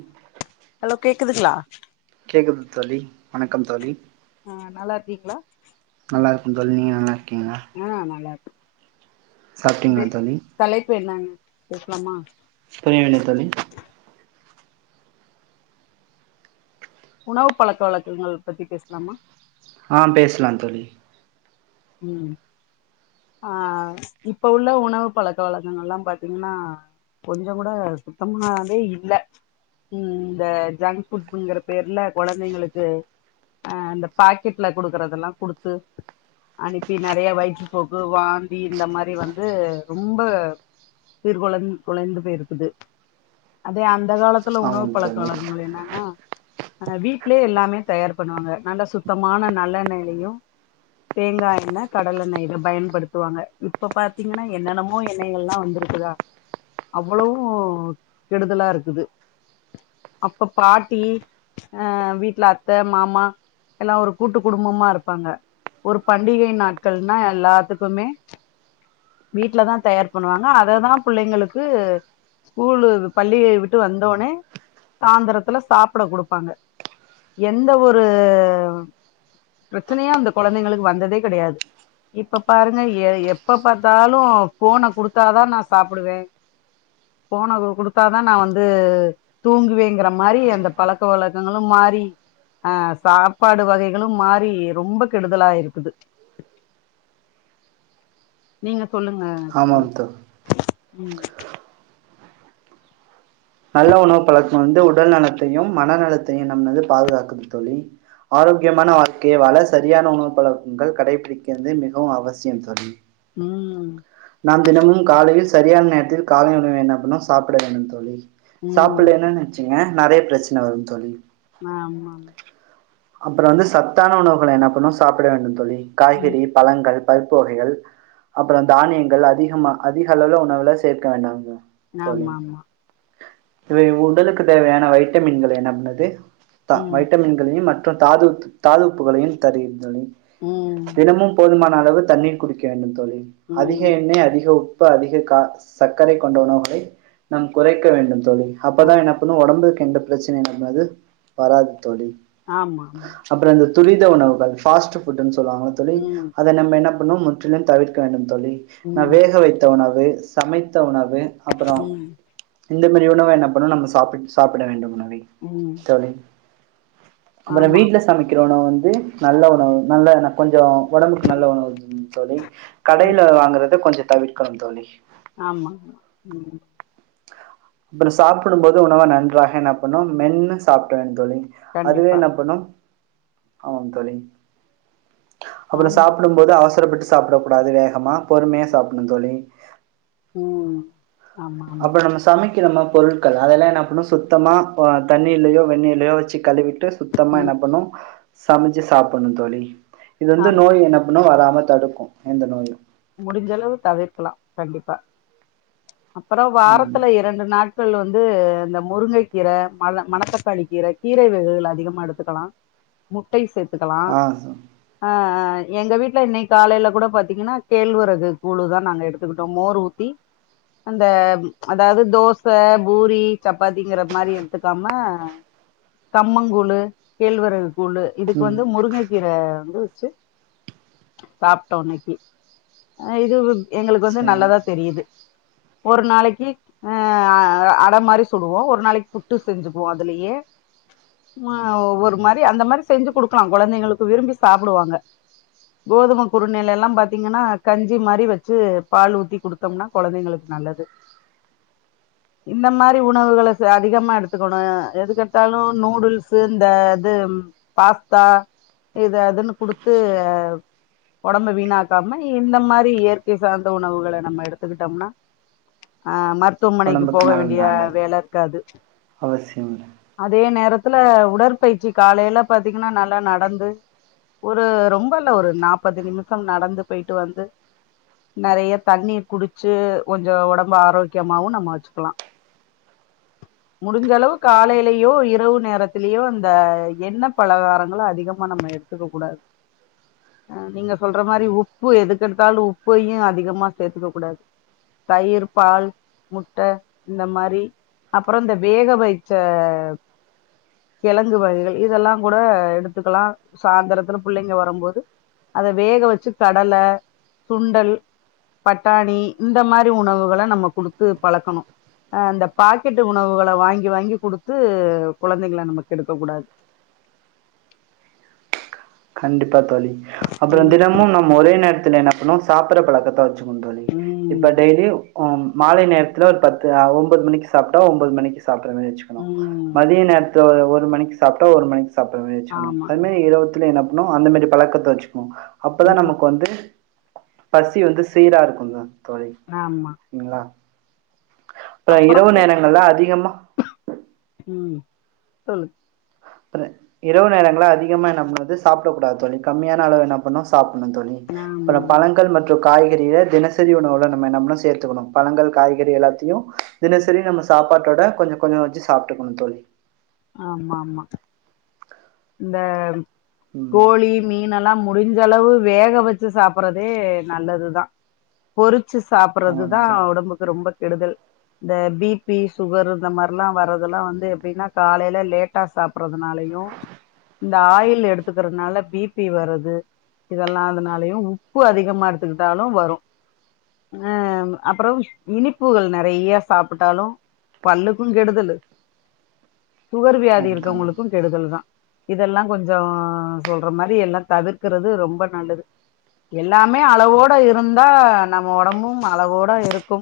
ம் ஹலோ கேக்குதுங்ளா கேக்குது தோழி வணக்கம் தோழி ம் நல்லா இருக்கீங்களா நல்லாயிருக்கும் தோழி நீங்க நல்லாயிருக்கீங்ளா ம் நல்லா இருக்க சாப்டிங்ளா தோழி தலைப்பு என்னனு கேக்லாமா புரியவில்லை தோழி உணவு பழக்க வழக்கங்கள் பத்தி பேசலாமா ஆ பேசலா தோழி ம் ஆ இப்ப உள்ள உணவு பழக்க வழக்கங்கள் ல்லா பாத்தீங்ன்னா கொஞ்சோ கூட சுத்தமாவே இல்ல இந்த ஜங்க் புட்ங்குற பேர்ல கொழந்தைங்களுக்கு ஆ அந்த பாக்கெட்ல குடுக்கறதெல்லா குடுத்து அனுப்பி நெறைய வயிற்று போக்கு வாந்தி இந்த மாரி வந்து ரொம்ப சீர் கொழந் கொழைந்து போயிருக்குது அதே அந்த காலத் உணவு ஆமாம் பழக்க தோழி வழகங்கள் என்னன்னா ஆ வீட்லேயே எல்லாமே தயார் பண்ணுவாங்க நல்ல சுத்தமான நல்லெண்ணெய்யைலயு தேங்கா எண்ணெ கடலை எண்ணெ இத பயன்படுத்துவாங்க இப்ப பாத்தீங்கன்னா என்னென்னமோ எண்ணெய் கெல்லா வந்திருக்குதா அவ்வளோவு கெடுதலா இருக்குது அப்ப பாட்டி அ வீட்ல அத்த மாமா எல்லா ஒரு கூட்டு குடும்பமா இருப்பாங்க ஒரு பண்டிகை நாட்கள்னா எல்லாத்துக்குமே வீட்லதா தயார் பண்ணுவாங்க அததா பிள்ளைங்களுக்கு ஸ்கூலு பள்ளியை விட்டு வந்தோனே சாந்தரத்துல சாப்புட குடுப்பாங்க எந்த ஒரு பிரச்சனையு அந்த கொழந்தைங்களுக்கு வந்ததே கெடையாது இப்ப பாருங்க எ எப்ப பாத்தாலு ஃபோன குடுத்தாதா நா சாப்புடுவே ஃபோன குடுத்தாதா நா வந்து தூங்குவேங்கிற மாரி அந்த பழக்க வழக்கங்களு மாறி ஆ சாப்பாடு வகைகளு மாறி ரொம்ப கெடுதலா இருக்குது நீங்க சொல்லுங்க ஆமாம் தோ ம் நல்ல உணவு பழக்க வந்து உடல் நலத்தையும் மனநலத்தையு நம்மள வந்து பாதுகாக்கும் தோழி ஆரோக்கியமான வாழ்க்கைய வாழ சரியான உணவு பழக்கங்கள் கடைபிடிக்கிறது மிகவு அவசியம் தோழி ம் நாம் தினமும் காலையில் சரியான நேரத்தில் காலை உணவை என்ன பண்ணு சாப்பிட வேணும் தோழி ம் சாப்பிட்லைனா வெச்சுங்களே நெறைய பிரச்சன வரும் தோழி ஆமாங்க அப்பற வந்து சத்தான உணவுகள என்ன பண்ணு சாப்பிட வேண்டும் தோழி ம் காய்கறி பழங்கள் பருப்பு வகைகள் அப்றோ தானியங்கள் அதிகமா அதிக அளவுல உணவுல சேர்க்க வேண்டுங்க தோழி ஆமா ஆமா இவை உடலுக்கு தேவையான வைட்டமின்களயா நம்மது த ம் வைட்டமின்களையும் மத் த்த தாது உப்பு தாது உப்புகளையும் தருகிறது தோழி ம் தினமும் போதுமான அளவு தண்ணீர் குடிக்க வேண்டும் தோழி அதிக ம் எண்ணெய் அதிக உப் பு அதிக க சர்க்கரை கொண்ட உணவுகளை நாம் குறைக்க வேண்டும் தோழி ஆ அப்பதா என்ன ஆமா பண்ணு ஒடம்புக்கு எந்த பிரச்சனை நம்மது வராது தோழி ஆமாம்மா அப்பற இந்த துரித உணவுகள் ஃபாஸ்ட்டு புட்டுன் சொல்லுவாங்கள ஆமா தோழி ம் அத நம்ம என்ன பண்ணு முற்றிலும் தவிர்க்க வேண்டும் தோழி நா ம் வேக வைத்த உணவு சமைத்த உணவு அப்பற ம் இந்த மாரி உணவ என்ன பண்ணு நம்ம சாப்பி சாப்பிட வேண்டும் உணவை ம் தோழி அப்பற ஆமா வீட்ல சமைக்கிற உணவு வந்து நல்ல உணவு நல்ல ஏனா கொஞ்ச ஒடம்புக்கு நல்ல உணவு தோழி ம் கடையில வாங்கறத கொஞ்ச தவிர்க்கணும் தோழி ஆமாம்மா ம் அப்பற சாப்பிடும்போது உணவ நன்றாக என்ன பண்ணு மென்னு சாப்பிடணு தோழி அதுவே கண்டிப்பா என்ன பண்ணு ஆம் தோழி அப்பற ஆமா சாப்பிட போது அவசரப்பட்டு சாப்பிடக்கூடாது வேகமா பொறுமையா சாப்பிட்ணு தோழி ம் ம் அப்ப நம்ம ஸ் சமைக்கிறமா பொருட்கள் அதெல்லா என்ன பண்ணு சுத்தமா அ தண்ணிலயோ வெண்ணீர்லயோ வெச்சு கழுவிட்டு சுத்தமா என்ன ம் பண்ணு சமைச்சு சாப்பிட்ணு தோழி இது வந்து ஆமா நோய் என்னப் ஒன்னு வராம தடுக்கு எந்த நோயு முடிஞ்சளவு தவிர்க்கலா கண்டிப்பா அப்பற ம் வாரத்துல இரண்டு நாட் கள் வந்து இந்த முருங்கக் கீர மல மணத்தக்காளி கீர கீரை வகைகள் அதிகமா எடுத்துக்கலா முட்டை சேத்துக்கலா ஆ அ அ எங்க வீட்ல இன்னைக்கு காலைல கூட பாத்தீங்கனா கேழ்வெரகு கூழு தா நாங்க எடுத்துக்கிட்டோ மோர் ஊத்தி அந்த அதாவ்து தோச பூரி சப்பாத்திங்கிற மாரி எடுத்துக்காம கம்மங்கூழு கேழ்வெரகு கூழு இதுக்கு ம் வந்து முருங்கக் கீர வந்து வெச்சு சாப்ட்டோ இன்னைக்கு அ இது எங்ளுக்கு வந்து சரி நல்லதா தெரியுது ஒரு நாளைக்கு அ அட மாரி சுடுவோ ஒரு நாளைக்கு புட்டு செஞ்சுக்குவோ அதுலயே அ ஒரு மாரி அந்த மாதிரி செஞ்சு குடுக்லா குழந்தைங்களுக்கு விரும்பி சாப்டுவாங்க கோதும குறுனைலெல்லா பாத் ப்த்திங்ன்னா கஞ்சி மாரி வச்சு பால் ஊத்தி குடுத்தோம்னா கோழந்தைங்ளுக்கு நல்லது இந்த மாரி உணவுகள அதிகமா எடுத்துக்கணும் எதுகெடுத்தாலு நூடுல்ஸ் இந்த இது பாஸ்தா இது அதுன்னு குடுத்து ஒடம்ப வீணா காம இந்த மாரி இயற்கை சார்ந்த உணவுகள நம்ம எடுத்துக்கிட்டோம்னா அ ம ருத்துவமனைக்கு போக உடம்புக்கு நல்லது வேண்டிய நல்லது வேல இருக்காது அவசியம் இல்லை அதே நேரத்துல உடற்பயிற்சி காலைல பாத்திங்ன்னா நல்லா நடந்து ஒரு ரொம்பல்ல ஒரு நாப்பது நிமிஷம் நடந்து பொய்ட்டு வந்து நறய தண்ணீர் குடிச்சு கொஞ்சோ ஒடம்பு ஆரோக்கியமாவு நம்ம வச்சுக்லா முடிஞ்சளவு காலைலியோ இரவு நேரத்திலியோ இந்த எண்ணெ பலகாரங்கள் அதிகமா நம்ம எடு துக்க கூடாது நீங்க சொல்ற மாரி உப் பு எதுக்கெடுத்தாலு உப்பையு அதிகமா சேத்துக்க கூடாது தயிர் பால் முட்ட இந்த மாரி அப்றோ இந்த வேகவைச்ச கெழங்கு வகைகள் இதெல்லா கூட எடுத்துக்கலா சாய்ந்தரத்துல புள்ளைங்க வரம்போது அத வேக வச்சு கடல சுண்டல் பட்டாணி இந்த மாரி உணவுகள நம்ம குடுத்து பழக்கணு அ அந்த பாக்கெட் உணவுகள வாங்கி வாங்கி குடுத்து கொழந்தைங்ள நம்ம கெடுக்க கூடாது கண்டிப்பா தோழி அப்றோ ம் தினமும் ஒரே நேரத்துல என்ன பண்ணுவே சாப்புற்ற பழக்கத்த [unintelligible] தோழி ம் இப்ப டெய்லியு மாலை நேரத்துல ஒரு பத்து ஒன்பது மணிக்கு சாப்ட்டா ஒன்பது மணிக்கு சாப்புட்ற மாரி வச்சுக் ம் மதிய நேரத்துல ஒரு ஒரு மணிக்கு சாப்ட்டா ஒரு மணிக்கு சாப்ட மாரி வச்சக்கணு ஆமா அது ஆமா மாரி இரவு துல என்னா பண்ணு அந்த மாரி பழக்கத்த வச்சுக்னு அப்பதா ம் நமக்கு வந்து பசி வந்து சீரா இருக்குதா தோழி ஆமா சிங்ளா அப்றோ கூறப்பட்டு அதிகமா ம் சொல்லு இரவு நேரங்கள அதிகமா என்ன பண்றது சாப்டக்கூடாது தோழி கம்மியான அளவு என்ன பண்ணு சாப்புட்ணு தோழி ஆமா அப்றோ ஆமா பழங்கள் மற்றும் காய்கறிய தினசரி உணவுல நம்ம என்னா பண்ணணு சேர்த்துக்கணு பழங்கள் காய்கறி எல்லாத்தையு தினசரி நம்ம சாப்பாட்டோட கொஞ்சோ கொஞ்சோ வச்சு சாப்ட்டுக்கணு தோழி ஆமா ஆமா இந்த ம் கோழி மீன்னெல்லா முடிஞ்ச அளவு வேக வச்சு சாப்பற்றதே நல்லதுதா பொறிச்சு ஆமாம் சாப்பட்றதுதா தோழி ஒடம்புக்கு ரொம்ப கெடுதல் இந்த பி பி சுகர் இந்த மாரிலா வர்றதுல்லா வந்து எப்டின்னா காலையில லேட்டா சாப்புட்றதுனாலையு இந்த ஆயில் எடுத்துக்கிறதுனால பி பி வருது இதெல்லா அதுனாலயு உப்பு அதிகமா எடுத்துக்கிட்டாலு வரு அஅப்றோ இனிப்புகள் நறய சாப்ட்டாலு பல்லுக்கு கெடுதலு சுகர் வியாதி ஆமாம் தோழி இருக்குறவங்களுக்கு கெடுதலு தா இதெலா கொஞ்சோ சொல்ற மாரி எல்லா தவிர்க்கறது ரொம்ப நல்லது எல்லாமே அளவோட இருந்தா நம்ம ஒடம்பு அளவோட இருக்கு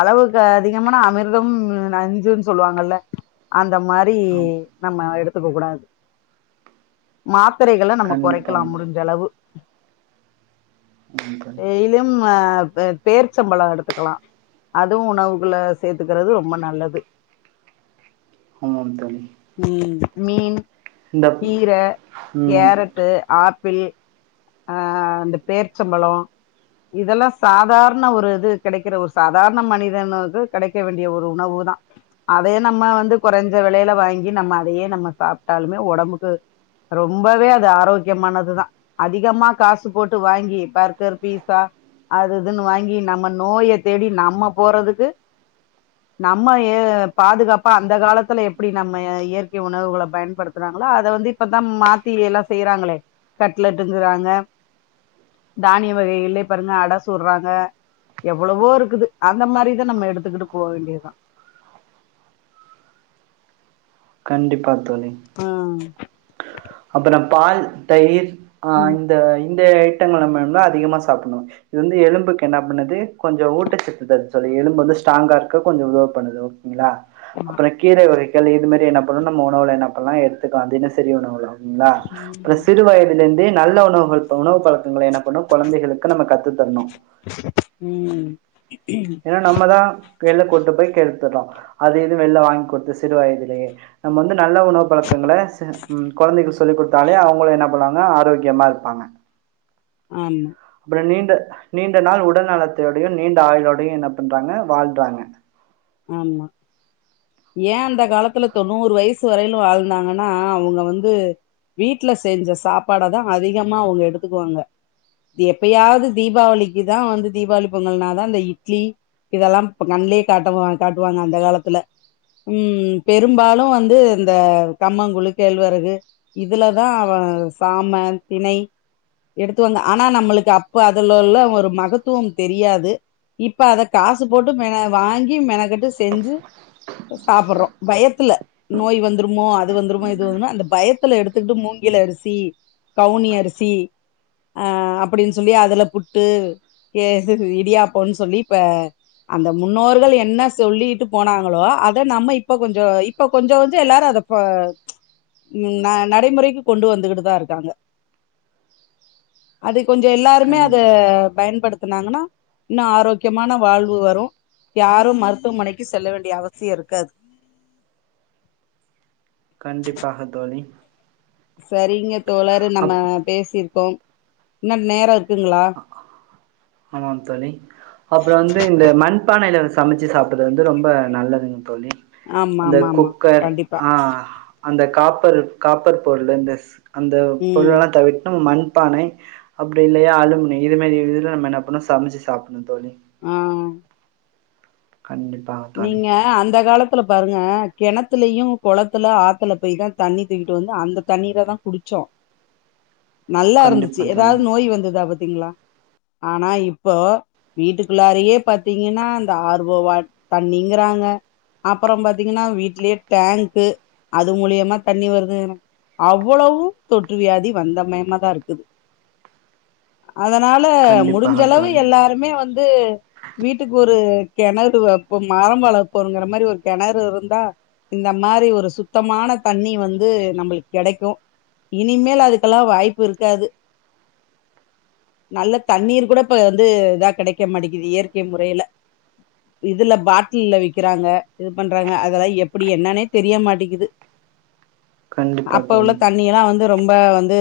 அளவுக்கு அதிகமான அமிர்தமும் நஞ்சன்னு சொல்லுவாங்கல்ல அந்த மாரி வி ஆம் நம்ம எடுத்துக்க கூடாது மாத்தரைகள நம்ம கண்டிப்பா குறைக்கலா முடிஞ்ச அளவு ஆமாம் தோழி டெய்லியும் பேர்ச்சம்பழம் எடுத்துக்கலா அதுவு உணவுக்குள்ள சேத்துக்கிறது ரொம்ப நல்லது ஆமாம் தோழி ம் மீன் இந்த கீர ம் கேரட்டு ஆப்பிள் அ அந்த பேரிச்சம்பழோ இதெல்லா சாதாரண ஒரு இது கிடைக்கிற ஒரு சாதாரண மனிதனுக்கு கெடைக்க வேண்டிய ஒரு உணவு தா அதையே நம்ம வந்து கொறைஞ்ச வெலையில வாங்கி நம்ம அதையே நம்ம சாப்ட்டாலுமே ஒடம்புக்கு ரொம்பவே அது ஆரோக்கியமானதுதா அதிகமா காசு போட்டு வாங்கி பர்கர் பீட்சா அது இதுன்னு வாங்கி நம்ம நோய தேடி நம்ம போறதுக்கு நம்ம ஏ பாதுகாப்பா அந்த காலத்துல எப்டி நம்ம இயற்கை உணவுகள பயன் படுத்துறாங்களா அத வந்து இப்பதா மாத்தி எல்லா செய்றாங்களே கட்லட்டுங்குறாங்க தானிய வகைகள்லே பாருங்க அட சுட்ராங்க எவ்வளவோ இருக்குது அந்த மாரித நம்ம எடுத்துக்கிட்டு போ வேண்டியதா கண்டிப்பா தோழி அ அப்பறோ பால் தயிர் அ ம், இந்த இந்த ஐட்டங்கள நம்ம அதிகமா சாப்படணு இது வந்து எலும்புக்கு என்ன பண்ணுது கொஞ்சோ ஊட்டச்சத்து தருது சொல்லி எலும்பு ஸ்ட்ராங்கா இருக்க கொஞ்சோ உதவி பண்ணுது ங்களா ஆமா. அப்பற கீரை வகைகள் இது மாரியான அப்பறம் நம்ம உணவுல என்ன பண்ணலா எடுத்துக்கலா தினசரி உணவுலா [unintelligible] ம், சிறு வயதுலருந்தே நல்ல உணவு ஒருத்த உணவு பழக்கங்கள என்ன பண்ணு கொழந்தைகளுக்கு நம்ம கத்து தரணு ம் ம் ஏன்னா நம்ம தா [unintelligible] கூட்டு போய் கெடுத்துட்டோ அது இதுவு வெளில வாங்கி குடுத்து சிறு வயதிலேயே நம்ம வந்து நல்ல உணவு பழக்கங்கள ச ம் கொழந்தைகள் சொல்லிக் குடுத்தாலே அவங்கள என்னப் பண்ணுவாங்க ஆரோக்கியமா இருப்பாங்க ஆமா அப்பற நீண்ட நீண்ட நாள் உடல் நலத்தோடையு நீண்ட ஆயுளோடையு என்ன பண்றாங்க வாழ்றாங்க ஆமா ஏன் அந்த காலத்துல தொண்ணூறு வயசு வரையிலு வாழ்ந்தாங்கன்னா அவங்க வந்து வீட்டு்ல செஞ்ச சாப்பாட தா அதிகமா அவங்க எடுத்துக்குவாங்க எப்பயாவது தீபாவளிக்குதா வந்து தீபாவளி பொங்கல்னாதா இந்த இட்லி இதெல்லா இப் கண்லேயே காட்டமா காட்டுவாங்க அந்த காலத்துல ம் பெரும்பாலு வந்து இந்த கம்மங்கூழு கேழ்வரகு இதுலதா அவ சாம திணை எடுத்து வந்த ஆனா நம்மளுக்கு அப்ப அதுலள்ள ஒரு மகத்துவம் தெரியாது இப்ப அத காசு போட்டு மே வாங்கி மெனக்கட்டு செஞ்சு சாப்றோ பயத்துல நோய் வந்துருமோ அது வந்துருமோ இது வந்துருமோ அந்த பயத்துல எடுத்துக்கிட்டு மூங்கிலரிசி கவுனியரிசி ஆ அப்டின்னு சொல்லி அதுல புட்டு ஏ இடியாப்பம் சொல்லி இப்ப அந்த முன்னோர்கள் என்ன சொல்லிட்டு போனாங்களோ அத நம்ம இப்ப கொஞ்சோ இப்ப கொஞ்ச கொஞ்ச எல்லாரு அத ஆ இப்போ ம் ந நடைமுறைக்கு கொண்டு வந்துகிட்டு தான் இருக்காங்க அது கொஞ்சோ எல்லாருமே கண் அத பயன்படுத் துனாங்கனா இன்னு ஆரோக்கியமான வாழ்வு வரு யாரு மருத் துவ மனைக்கு செல்ல வேண்டிய அவசியம் இருக்காது கண்டிப்பாக தோழி சரிங்க தோழர் நம்ம அப் பேசிருக்கோம் இன்ன நேர இருக்குங்ளா ஆமாம் தோழி அது வந்து இந்த மண்பானையில சமைச்சு சாப்பிறது வந்து ரொம்ப நல்லதுங்கா தோழி ஆமா அந்த ஆமா ஆமா குக்கர் கண்டிப்பா ஆ அந்த காப்பர் காப்பர் பொருள் இந்த அந்த ம் பொருளேலா தவிட்னு மண்பானை அப்டி இல்லையா ஆலுமினி இது மாரி இதுல நம்ம என்ன பண்ணோ சமைச்சு சாப்பிணு தோழி ஆமா கண்டிபா நீங்க அந்த காலத் த்துல பாருங்க கிணத்துலயு குளத்துல ஆத்துல போய் தா தண்ணி தூக்கிட்டு வந்து அந்த தண்ணீர தா குடிச்சோ நல்லாருந்துச்சு கண்டிப்பா ஏதாது தோழி நோய் வந்துதா பாத் திங்களா ஆனா இப்போ வீட்டுக்குள்ளாரே பாத்தீங்கன்னா இந்த ஆர்வோ வாட் தண்ணிங்கிறாங்க அப்றம் பாத்தீங்கன்னா வீட்லேயே டேங்க்கு அது மூலியமா தண்ணி வருது அவ்வளவு தொற்று வியாதி வந்தமயமாதா இருக்கு அதனால கண்டிப்பாக முடிஞ்சளவு தோழி எல்லாரு க்குமே வந்து வீட்டுக்கு ஒரு கிணறு வெப் போம் மரம் வளக்க போருங்கிற மாறி ஒரு கிணறு இருந்தா இந்த மாறி ஒரு சுத்தமான தண்ணி வந்து நம்மளுக்கு கிடைக்கு இனிமேல் அதுக்கெல்லா வாய்ப்பு இருக்காது நல்ல தண்ணீர் கூட இப்ப வந்து இதா கெடைக்க மாட்டேங்குது இயற்கை முறையில இதுல பாட்டில்ல விக்கிறாங்க இது பண்றாங்க அதெல்லா எப்டி என்னன்னே தெரிய மாட்டேங்குது கண்டிப்பா அப்ப உள்ள தோழி தண்ணி எல்லா வந்து ரொம்ப வந்து